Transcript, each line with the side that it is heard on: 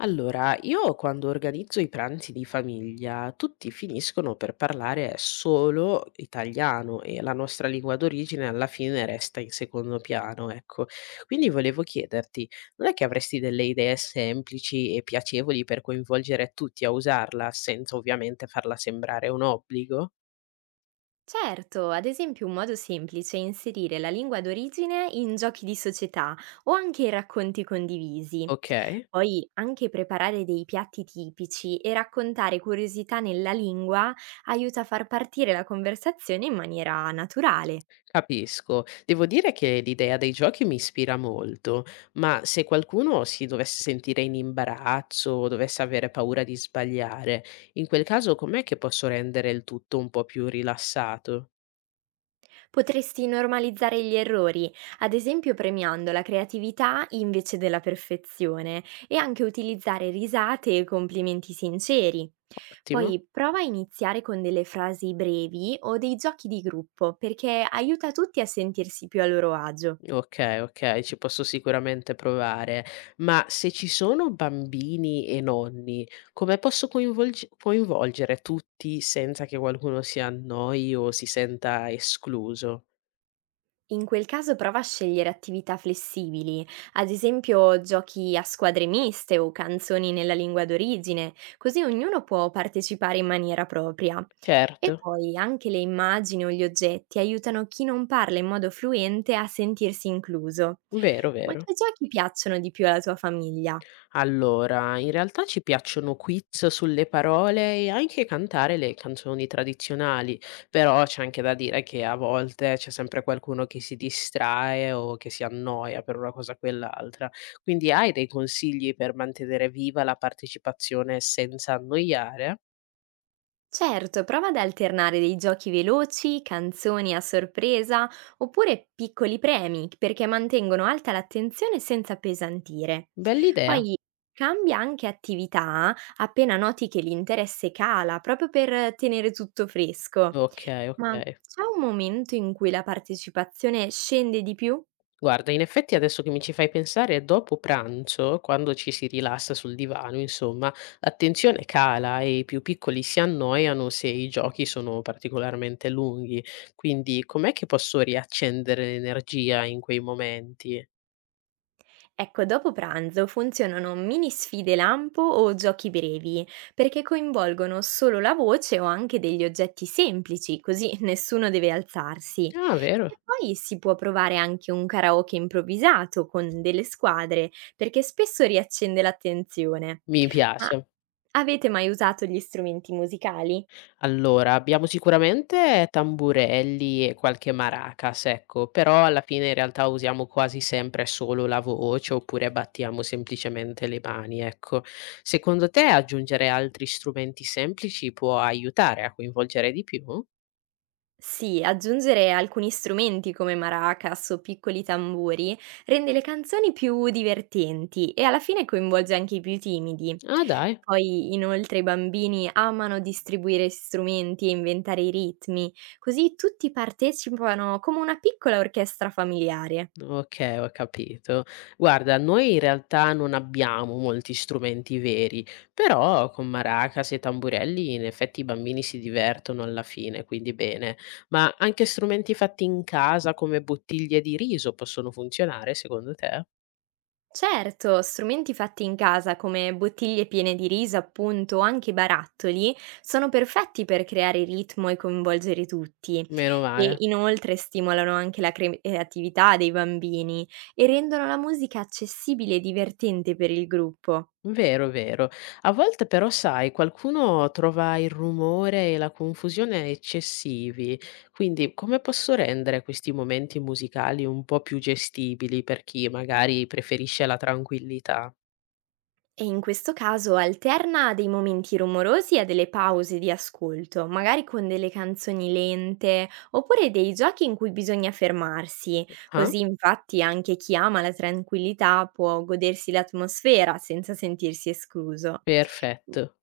left: Allora, io quando organizzo i pranzi di famiglia, tutti finiscono per parlare solo italiano e la nostra lingua d'origine alla fine resta in secondo piano, ecco. Quindi volevo chiederti, non è che avresti delle idee semplici e piacevoli per coinvolgere tutti a usarla, senza ovviamente farla sembrare un obbligo?
right: Certo, ad esempio un modo semplice è inserire la lingua d'origine in giochi di società o anche in racconti condivisi.
left: Ok?
right: Poi anche preparare dei piatti tipici e raccontare curiosità nella lingua aiuta a far partire la conversazione in maniera naturale.
left: Capisco. Devo dire che l'idea dei giochi mi ispira molto, ma se qualcuno si dovesse sentire in imbarazzo o dovesse avere paura di sbagliare, in quel caso com'è che posso rendere il tutto un po' più rilassato?
right: Potresti normalizzare gli errori, ad esempio premiando la creatività invece della perfezione e anche utilizzare risate e complimenti sinceri.
left: Ottimo.
right: Poi prova a iniziare con delle frasi brevi o dei giochi di gruppo perché aiuta tutti a sentirsi più a loro agio.
left: Ok, ok, ci posso sicuramente provare. Ma se ci sono bambini e nonni, come posso coinvolgere tutti senza che qualcuno si annoi o si senta escluso?
right: In quel caso prova a scegliere attività flessibili, ad esempio giochi a squadre miste o canzoni nella lingua d'origine, così ognuno può partecipare in maniera propria.
left: Certo,
right: E poi anche le immagini o gli oggetti aiutano chi non parla in modo fluente a sentirsi incluso.
left: vero,
right: Ma
left: vero.
right: che giochi piacciono di più alla tua famiglia?
left: Allora, in realtà ci piacciono quiz sulle parole e anche cantare le canzoni tradizionali, però c'è anche da dire che a volte c'è sempre qualcuno che si distrae o che si annoia per una cosa o quell'altra. Quindi hai dei consigli per mantenere viva la partecipazione senza annoiare?
right: Certo, prova ad alternare dei giochi veloci, canzoni a sorpresa oppure piccoli premi perché mantengono alta l'attenzione senza pesantire.
left: Bell'idea.
right: Poi cambia anche attività appena noti che l'interesse cala, proprio per tenere tutto fresco.
left: Ok, ok.
right: Ma c'è un momento in cui la partecipazione scende di più?
left: Guarda, in effetti adesso che mi ci fai pensare, dopo pranzo, quando ci si rilassa sul divano, insomma, l'attenzione cala e i più piccoli si annoiano se i giochi sono particolarmente lunghi. Quindi, com'è che posso riaccendere l'energia in quei momenti?
right: Ecco, dopo pranzo funzionano mini sfide lampo o giochi brevi, perché coinvolgono solo la voce o anche degli oggetti semplici, così nessuno deve alzarsi.
left: Ah, vero?
right: E poi si può provare anche un karaoke improvvisato con delle squadre, perché spesso riaccende l'attenzione.
left: Mi
right: Ma
left: piace.
right: avete mai usato gli strumenti musicali?
left: Allora, abbiamo sicuramente tamburelli e qualche maracas, ecco, però alla fine in realtà usiamo quasi sempre solo la voce oppure battiamo semplicemente le mani, ecco. Secondo te aggiungere altri strumenti semplici può aiutare a coinvolgere di più?
right: Sì, aggiungere alcuni strumenti come maracas o piccoli tamburi rende le canzoni più divertenti e alla fine coinvolge anche i più timidi.
left: Ah, dai.
right: Poi, inoltre, i bambini amano distribuire strumenti e inventare i ritmi, così tutti partecipano come una piccola orchestra familiare.
left: Okay, ho capito. Guarda, noi in realtà non abbiamo molti strumenti veri, però con maracas e tamburelli in effetti i bambini si divertono alla fine, quindi bene. Ma anche strumenti fatti in casa come bottiglie di riso possono funzionare secondo te?
right: Certo, strumenti fatti in casa come bottiglie piene di riso, appunto, o anche barattoli, sono perfetti per creare ritmo e coinvolgere tutti.
left: Meno
right: E
left: male.
right: inoltre stimolano anche la creatività dei bambini e rendono la musica accessibile e divertente per il gruppo.
left: Vero, vero. A volte però, sai, qualcuno trova il rumore e la confusione eccessivi, quindi come posso rendere questi momenti musicali un po' più gestibili per chi magari preferisce la tranquillità?
right: E in questo caso alterna dei momenti rumorosi a delle pause di ascolto, magari con delle canzoni lente oppure dei giochi in cui bisogna fermarsi,
left: Ah,
right: così infatti anche chi ama la tranquillità può godersi l'atmosfera senza sentirsi escluso.
left: perfetto.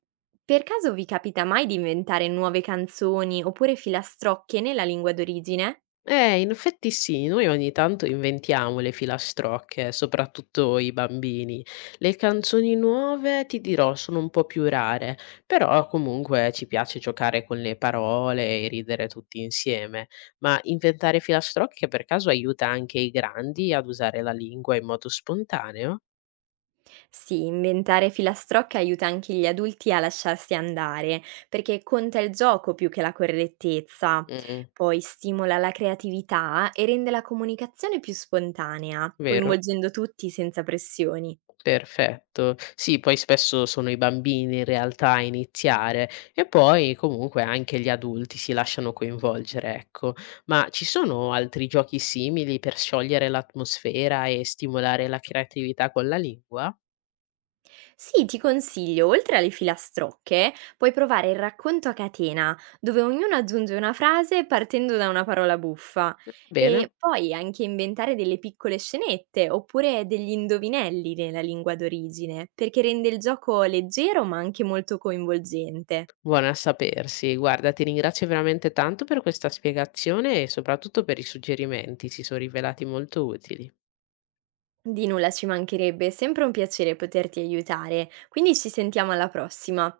right: Per caso vi capita mai di inventare nuove canzoni oppure filastrocche nella lingua d'origine?
left: In effetti sì, noi ogni tanto inventiamo le filastrocche, soprattutto i bambini. Le canzoni nuove, ti dirò, sono un po' più rare, però comunque ci piace giocare con le parole e ridere tutti insieme. Ma inventare filastrocche per caso aiuta anche i grandi ad usare la lingua in modo spontaneo?
right: Sì, inventare filastrocche aiuta anche gli adulti a lasciarsi andare, perché conta il gioco più che la correttezza.
left: Mm,
right: Poi stimola la creatività e rende la comunicazione più spontanea,
left: vero?
right: coinvolgendo tutti senza pressioni.
left: Perfetto. Sì, poi spesso sono i bambini in realtà a iniziare e poi comunque anche gli adulti si lasciano coinvolgere, ecco. Ma ci sono altri giochi simili per sciogliere l'atmosfera e stimolare la creatività con la lingua?
right: Sì, ti consiglio, oltre alle filastrocche, puoi provare il racconto a catena, dove ognuno aggiunge una frase partendo da una parola buffa e
left: Bene,
right: poi anche inventare delle piccole scenette oppure degli indovinelli nella lingua d'origine, perché rende il gioco leggero ma anche molto coinvolgente.
left: buona a sapersi. Guarda, ti ringrazio veramente tanto per questa spiegazione e soprattutto per i suggerimenti, si sono rivelati molto utili.
right: Di nulla, ci mancherebbe, è sempre un piacere poterti aiutare, quindi ci sentiamo alla prossima.